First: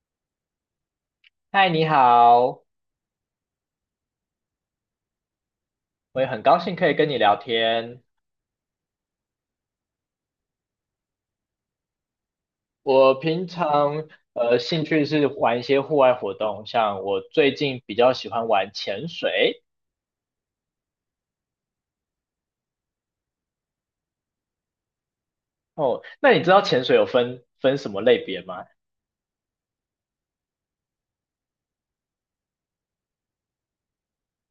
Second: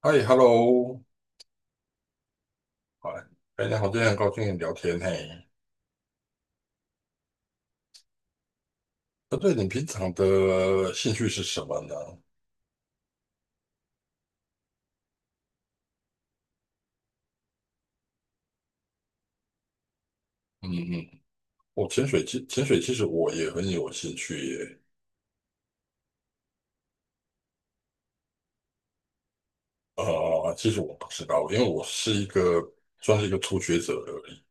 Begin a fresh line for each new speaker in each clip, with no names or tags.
嗨，Hello，
嗨，你好，
哎，哎，你好，今天很高兴跟你聊天嘿。
我也很高兴可以跟你聊天。
那对，你平常的兴趣是什么呢？
我平常兴趣是玩一些户外活动，像我最近比较喜欢玩潜水。
嗯嗯，我潜水，潜水其实我也很有兴趣耶。
哦，那你知道潜水有分什么类别吗
其实我不知道，因为我是一个算是一个初学者而已。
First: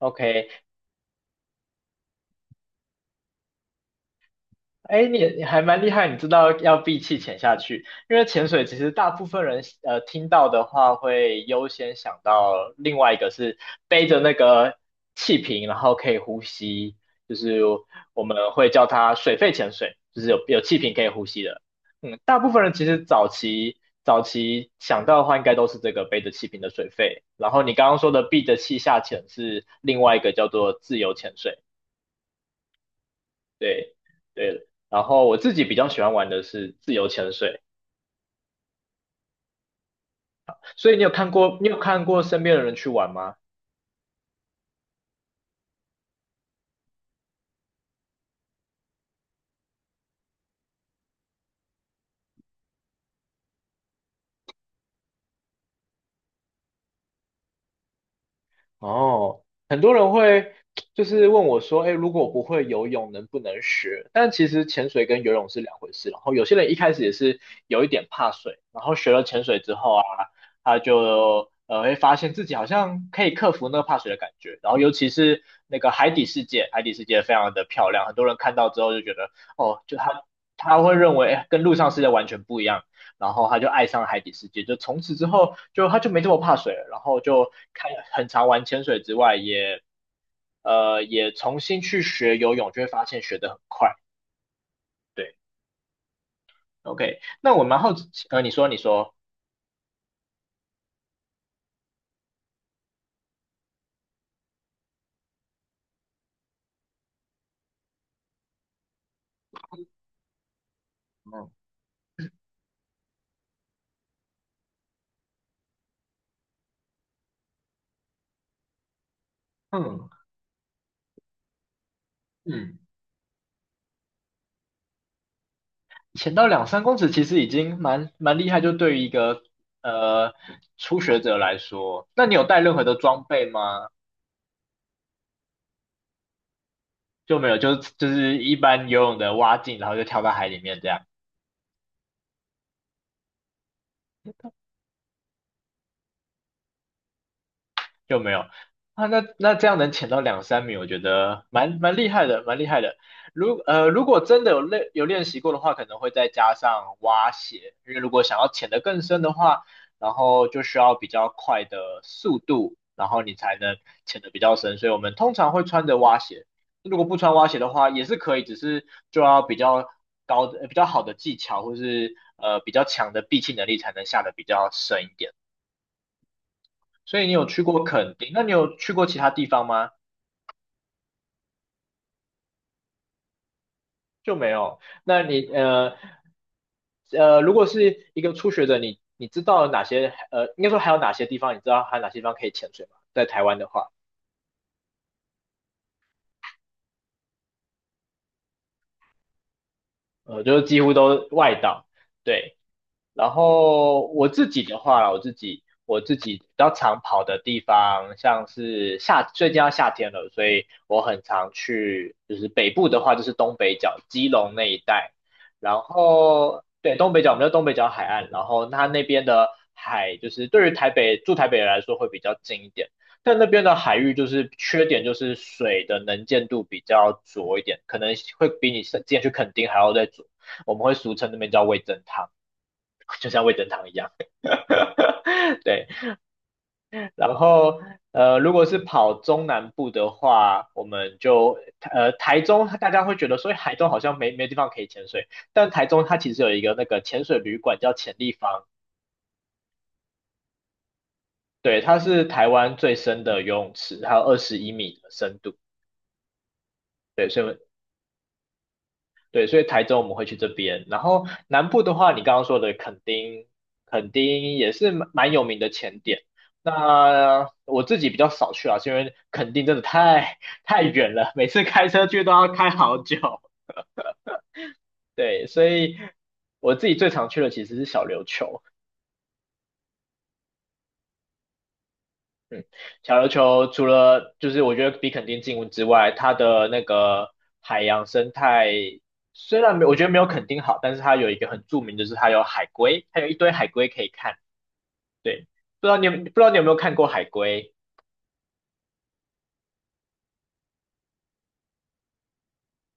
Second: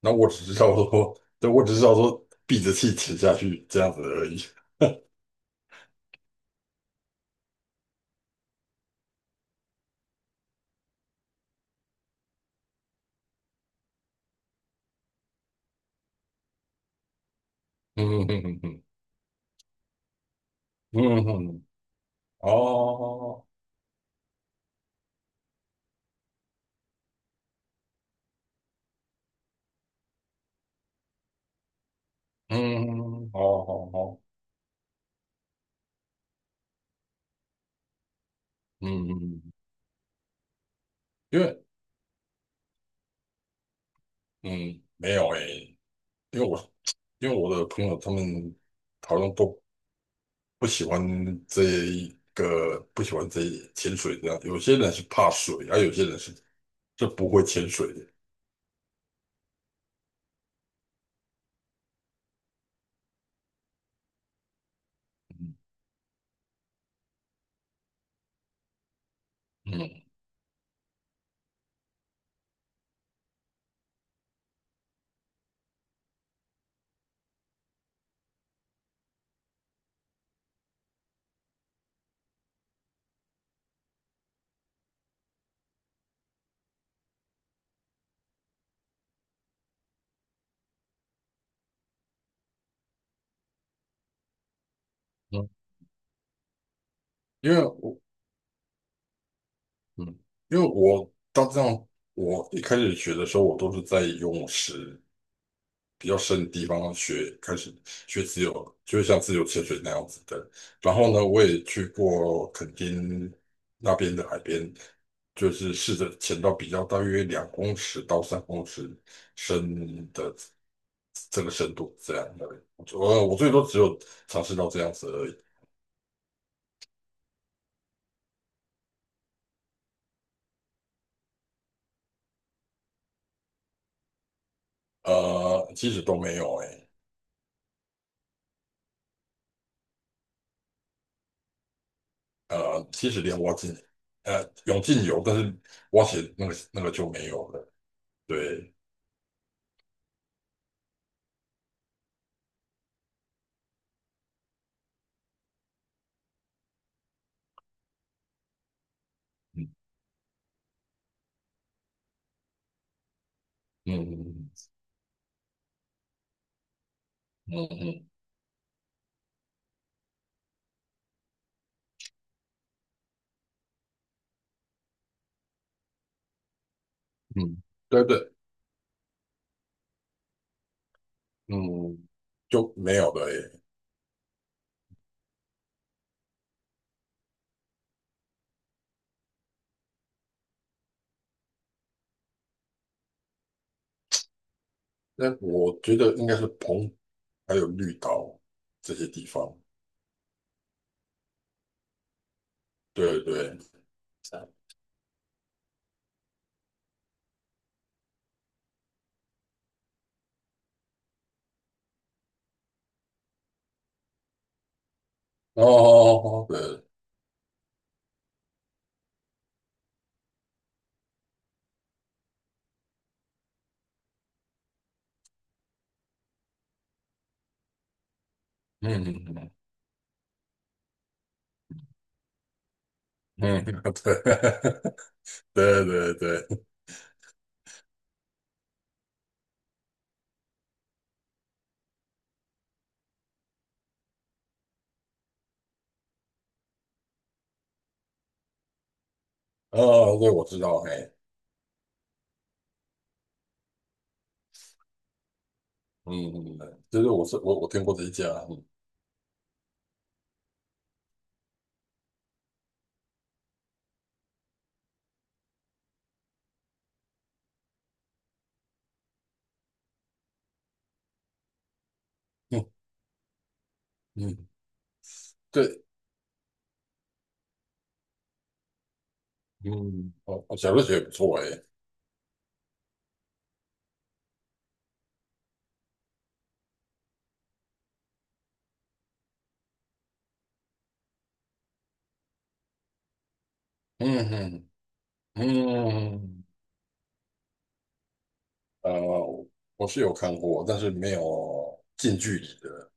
那我只
？OK,
知道说，对，我只知道说闭着气潜下去这样子而已。
哎，你还蛮厉害，你知道要闭气潜下去，因为潜水其实大部分人听到的话会优先想到另外一个是背着那个气瓶，然后可以呼吸，就是我
嗯
们
嗯嗯
会
嗯
叫它水肺潜水，就是有气瓶
嗯
可以呼吸
嗯。
的。
嗯。
嗯，大部分人其实早
哦。
期早期想到的话，应该都是这个背着气瓶的水肺，然后你刚刚说的闭着气下潜是另外一个叫做自由潜水。
嗯。嗯嗯。哦好。
对
哦。
对，然后我自己比较喜欢玩的是自由潜水，
嗯嗯。嗯。
所以你有看
因
过
为
你有看过身边的人去玩吗？
嗯没有诶。因为我因为我的朋友他们好像都不喜欢这一个，不喜欢潜水这样。有些人是怕水，而、有些人是不会潜水的。
哦，很多人会就是问我说，哎，如果我不会游泳，能不能学？但其实潜水跟游泳
嗯
是两回事。然后有些人一开始也是有一点怕水，然后学了潜水之
嗯。
后啊，他就会发现自己好像可以克服那个怕水的感觉。然后尤其是那个海底世界，海底世界非常的漂亮，很多人看到之后就觉得，哦，就他会认为，哎跟陆上世界完全不一样。然后他就爱上了海底世界，就从此之后他就没这么怕水了，然后就很常玩潜水之外，也重新去学游泳，就会发现学得很快。对
嗯。
，OK,
因
那我
为
蛮好
我
奇，你说，
嗯，因为我到这样，我一开始学的时候，我都是在游泳池，比较深的地方学，开始学自由，就像自由潜水那样子的。然后呢，我
嗯，
也去过垦丁那边的海边，就是试着潜到比较大约2公尺到三公尺
嗯
深的这个深度，这样的。
嗯，
我最多只有尝试到这样子而已。
潜到两三公尺其实已经蛮厉害，就对于一个呃初学者来说，那你有带任何的装备吗？
其实都没有哎、
就没有，就是一般游泳的蛙镜，然后就跳到海里面这样。
其实连蛙进泳镜有，但是蛙鞋那个就没有了。
就没有
对。
啊。那这样能潜到两三米，我觉得蛮厉害的，蛮厉害的。如果真的有练习过的话，可能会再加上蛙鞋，因为如果想要潜得更深的话，
嗯
然后就需要比较快的速度，然后你才能潜得比较
嗯
深。所以我们通常会穿着蛙鞋。如果不穿蛙鞋
嗯
的
嗯。
话，也
嗯
是可以，只是就要比较高的、比较好的技巧，或是比较强的闭气能力，才能下得比较深一点。所以你有
嗯，
去过
对
垦丁，
对，
那你有去过其他地方吗？
嗯，就没有了耶。
就没有。那你如果是一个初学者，你知道哪些，应该说还有哪些地方，你知道还有哪些地方可以潜水吗？在台湾的话，
那我觉得应该是澎还有绿岛这些地方。
就是几乎都外岛。对，
对
然
对。
后我自己的话啦我自己比较常跑的地方，像是最近要夏天了，所以我很常去，就是北部的话就是东北角、基隆那一带，然
哦，
后
对。
对东北角，我们叫东北角海岸，然后它那边的海就是对于台北住台北人来说会比较近一点。但那边的海域就是缺点，就是水的能见度比较浊一点，可能会比你之
嗯
前去
嗯
垦丁还要再浊。我们会俗称那边叫味增汤，就像味
嗯。
增汤一
嗯
样。
对。对
对，
对对。
然后如果是跑中南部的话，我们就台中，大家会觉得所以台中好像没地方可以潜水，但台中它其实有一个那个潜水旅馆叫潜立方，
哦，对，我知道，哎。
对，它是台湾最深的游泳池，它有21米的深度。
嗯。嗯嗯就是我
对，
是
所以
我我听过这一家。嗯
对,所以台中我们会去这边，然后南部的话，你刚刚说的垦丁，垦丁也是蛮有名的潜点。那我自己比较少去啊，是因为垦丁真的太远了，每次开车去都要
嗯。
开好久。
嗯。
对，所
对。
以我自己最常去的其实是小琉球。
嗯。哦，哦小瑞雪也不错，哎。
嗯，小琉球除了就是我觉得比垦丁近之外，它的那个海洋生态虽然没我觉得没有垦丁好，但是它有一个很著名，就是它有海龟，它有一堆海龟可以看。
嗯嗯
对，不知道你有不知
嗯。
道你有没有看过海龟？
嗯。哦。我是有看过，但是没有近距离的。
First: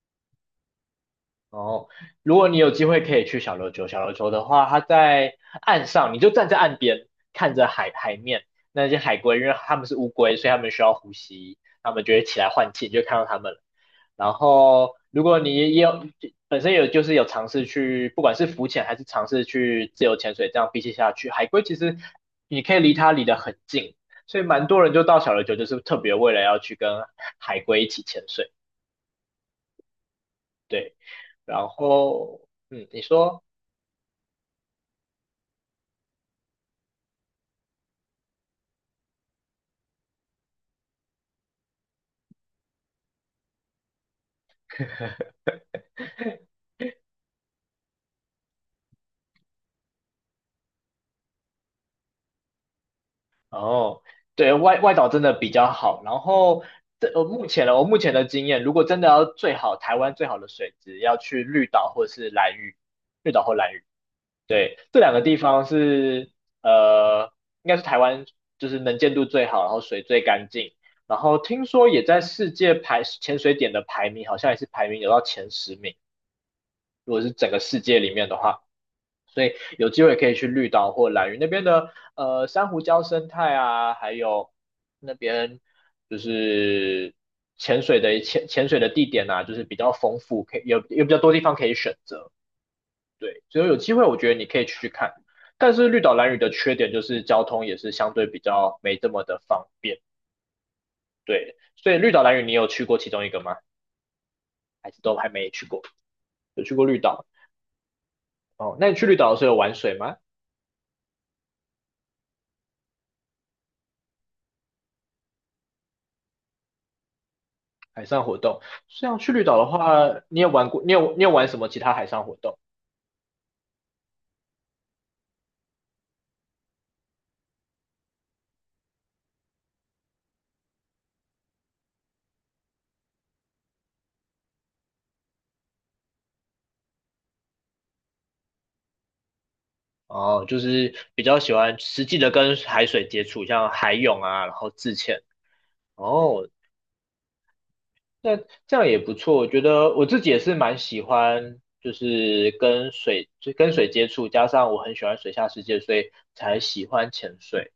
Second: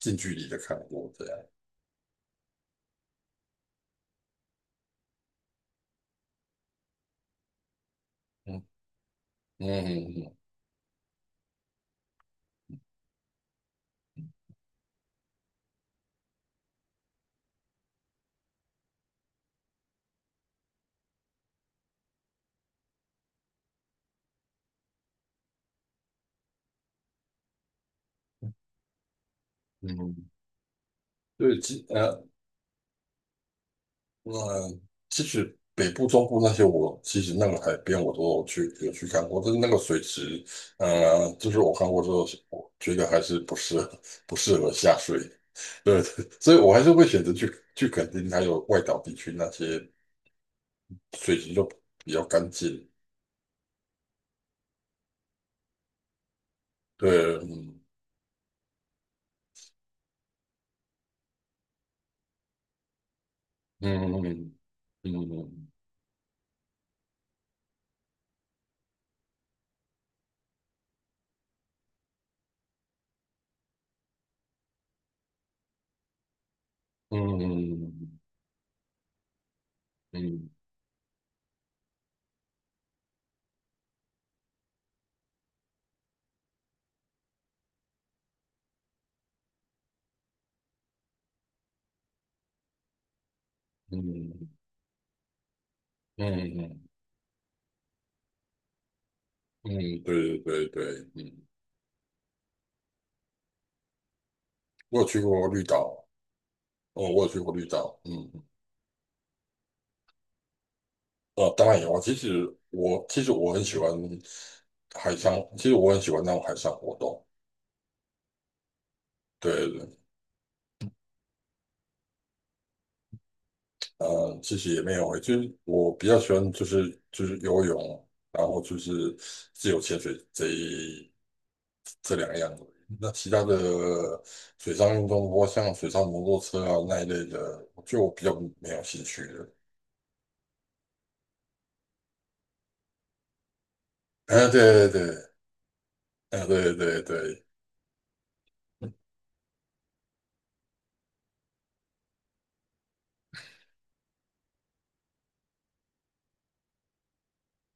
近距离的看过这样。
哦，如果你有机会可以去小琉球，小琉球的话，它在岸上，你就站在岸边看着海面
嗯
那些海龟，因为它
嗯
们是乌龟，
嗯
所以它们需要呼吸，它们就会起来换气，你就看到它们了。然后，如果你也有本身有就是有尝试去，不管是浮潜还是尝试去自由潜水，这样比起下去，海龟其实你可以离它离得很近，所以蛮多人就到小琉球，就是特别为了要去跟海龟一起潜水。
嗯。
对，
对。
然
其。
后嗯，你说
呃，其实北部、中部那些，我其实那个海边我都有去看过，但是那个水池，就是我看过之后，我觉得还是不适合下水。对，所以我还是会选择去肯定还有外岛地区那些水池就比较干净。
哦，对外岛真的比较好。然后这呃
对。
目前的
嗯
我目前的经验，如果真的要台湾最好的水质，要去绿岛或是兰屿，绿岛或兰屿。
嗯
对，这两个
嗯
地方
嗯
是呃，应该是台湾就是能见度最好，然后水最干净，然后听说也在世界排潜水点的排名，好像也是排名有到前10名。如果是整个世界
嗯
里面的话，所以有机会可以去
嗯
绿岛或兰屿那边的珊瑚礁生态啊，还有那边就是潜水的潜水的地点啊，就是比较丰富，可以有比较多地方可以选择。对，所以有机会我觉得你可以去看。但是绿岛兰屿的
嗯
缺
嗯。
点就是交通也是相对比较没这么的方
嗯。
便。
对对对对。嗯。
对，所以绿岛兰屿你有去过其中一个吗？还是
我有
都
去
还
过
没
绿
去过？
岛。
有去过绿
哦，
岛？
我有去过绿岛。嗯。
哦，那你去绿岛的时候有玩水吗？
当然有啊。其实我很喜欢海上，其实我很喜欢那种海上活动。
海上活动。像去绿岛的
对对。
话，你有玩过？你有玩什么其他海上活动？
其实也没有欸就是我比较喜欢就是游泳，然后就是自由潜水这两样而已那其他的水上运动，包括像水上摩托车啊那一类的，就我比较没有兴趣了。
哦，就是比较喜欢实际的跟海水接触，像海泳啊，
哎、
然后
对对
自
对。
潜。
哎、
哦，
对对对。
那这样也不错。我觉得我自己也是蛮喜欢，就是跟水接触，加上我很喜欢水下世界，所以才喜欢潜水。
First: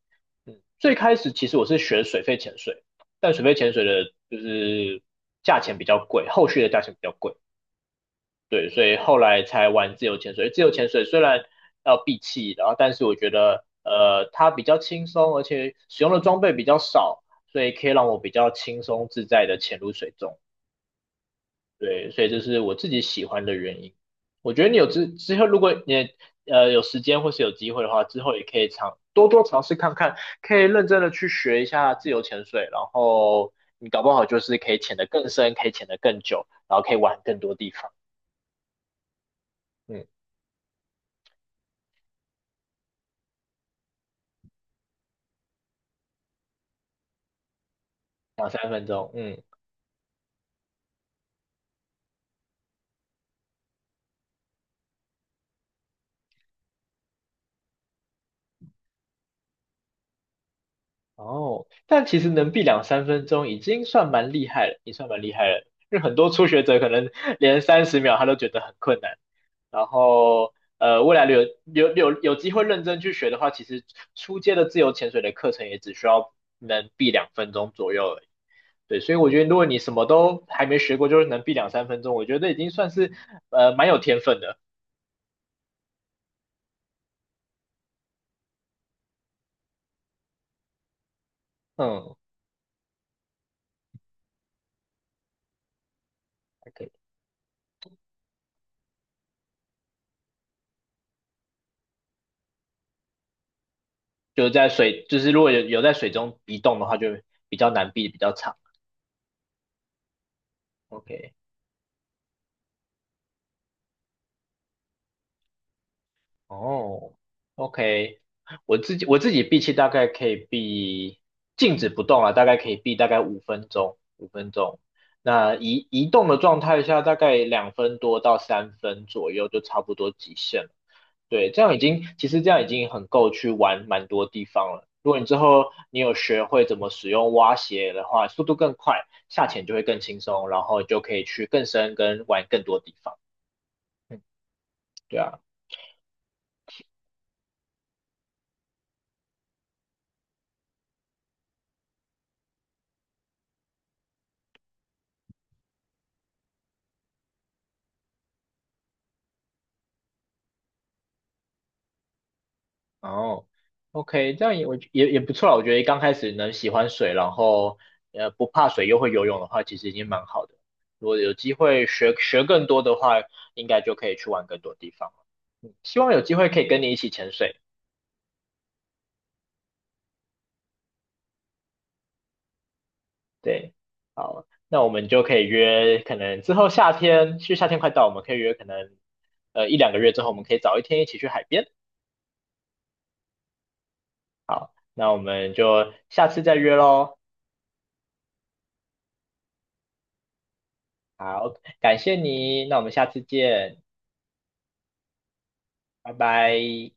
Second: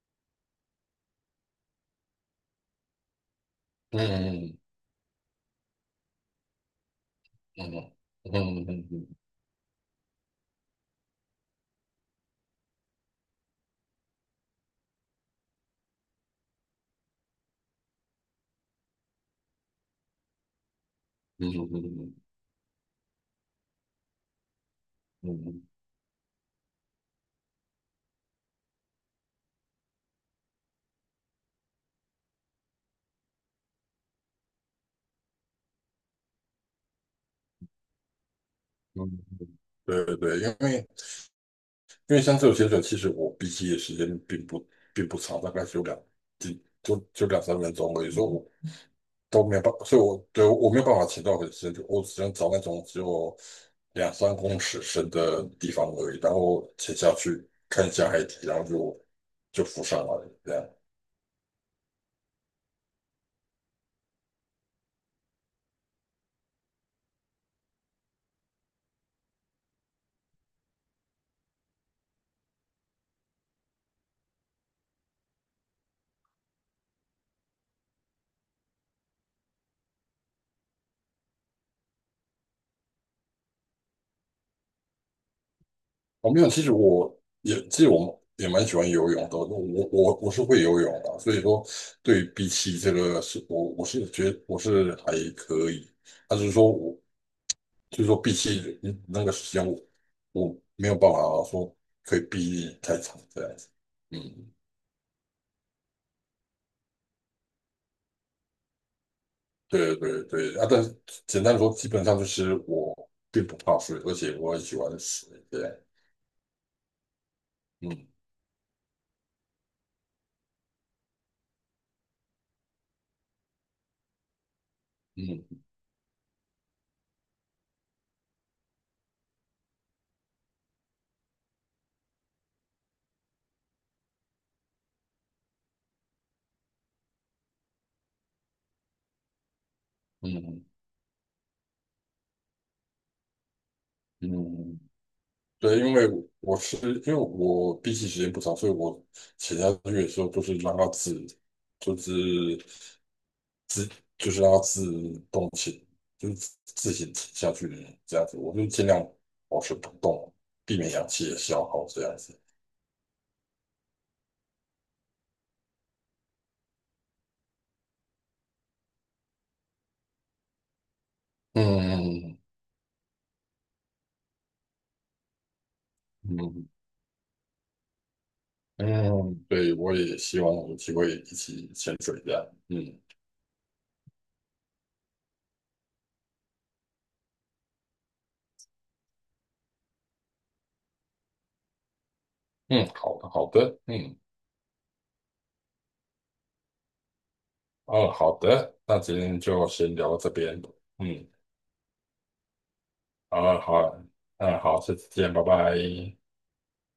嗯，最开始其实我是学水肺潜水，但水肺潜水
嗯
的就
嗯
是价钱比较贵，后续的价钱比较贵。
嗯嗯
对，所以
嗯
后来才玩自由潜水。自由潜水虽然要闭气，然后但是我觉得它比较轻松，而且使用的装备比较少，所以可以让我比较轻松自在的潜入水中。对，
嗯
所以这是我自己喜欢的原因。我觉得你之后，如
嗯。
果你有时间或是有机会的话，之后也可以多多尝试看看，可以认真的去学一下自由潜水，然后你搞不好就是可以潜得更深，可以潜得更久，然后可以玩更多地方。
嗯。
嗯，
对对对，因为像这种潜水，其实我闭气的时间并不长，大概只有两几就就两三分钟而已，所以我
两三分钟，嗯，
都没有办法，所以我没有办法潜到很深，就我只能找那种只有两三公尺深的地方而已，然后潜下去看一下海底，然后就浮上来了，这样。
哦，但其实能避两三分钟已经算蛮厉害了，已经算蛮厉害了。因为很多初学者可能连30秒他都觉得很困难。然后，未来有机会认真去学的话，其实初阶的自由潜水的课程也只需要能避2分钟左右而已。对，所以我觉得如果你什么都还没学过，就是能避两三分钟，我觉得已经算是蛮有天分的。
我没有，其实我也蛮喜欢游泳的，我我是会游泳的，所以说
嗯，
对比起这个是我是觉得我是还可以，但是
还
说
可以。
我比起那个时间我没有办法说可以避太长这样子。
就是
嗯。
在水，就是如果有有在水中移动的话，就比较难避，比较长。
对对对啊，但是
OK,
简单地说，基本上就是我并不怕水，而且我很喜欢水，对。
哦
嗯
，OK,我自己闭气大概可以闭，静止不动啊，大概可以闭大概五分钟，五分钟。那
嗯
移动的状态下，大概两分多到三分左右就差不多极限了。对，这样已经其实这样已经很够去玩蛮多地方了。如果你之后你有学会怎么使用蛙鞋的话，速度更快，下潜就会更轻松，然
嗯
后就可以去更深跟玩更多地方。嗯，
嗯嗯。
对啊。
对，因为是因为我闭气时间不长，所以我写下去的时候都是让它自，就是自，就是让它自动潜，就是自行潜下去的这样子。我就尽量保持不动，避免氧气的消耗这样子。
哦，OK,这样也我也不错啦。我觉得刚开始能喜欢水，然后不怕水又会游泳的话，其实已经蛮好的。如果有机会学
嗯
学更多的话，应该就可以去玩更多地方。希望有机会可以
嗯
跟你一起潜水。
嗯，对，我也希望有机会一起潜水这样。嗯。
对，好，那我们就可以约，可能之后夏天，其实夏天快到，我们可以约可能一两个月之后，我们可以早一天一起去海边。
嗯，好的好的。嗯。
好，那我们就下次再约喽。
嗯好的，那今天就先聊到这边。嗯。
好，感谢你，那我们下次
好啊，好
见，
啊。嗯，好，下次见，拜
拜
拜。
拜。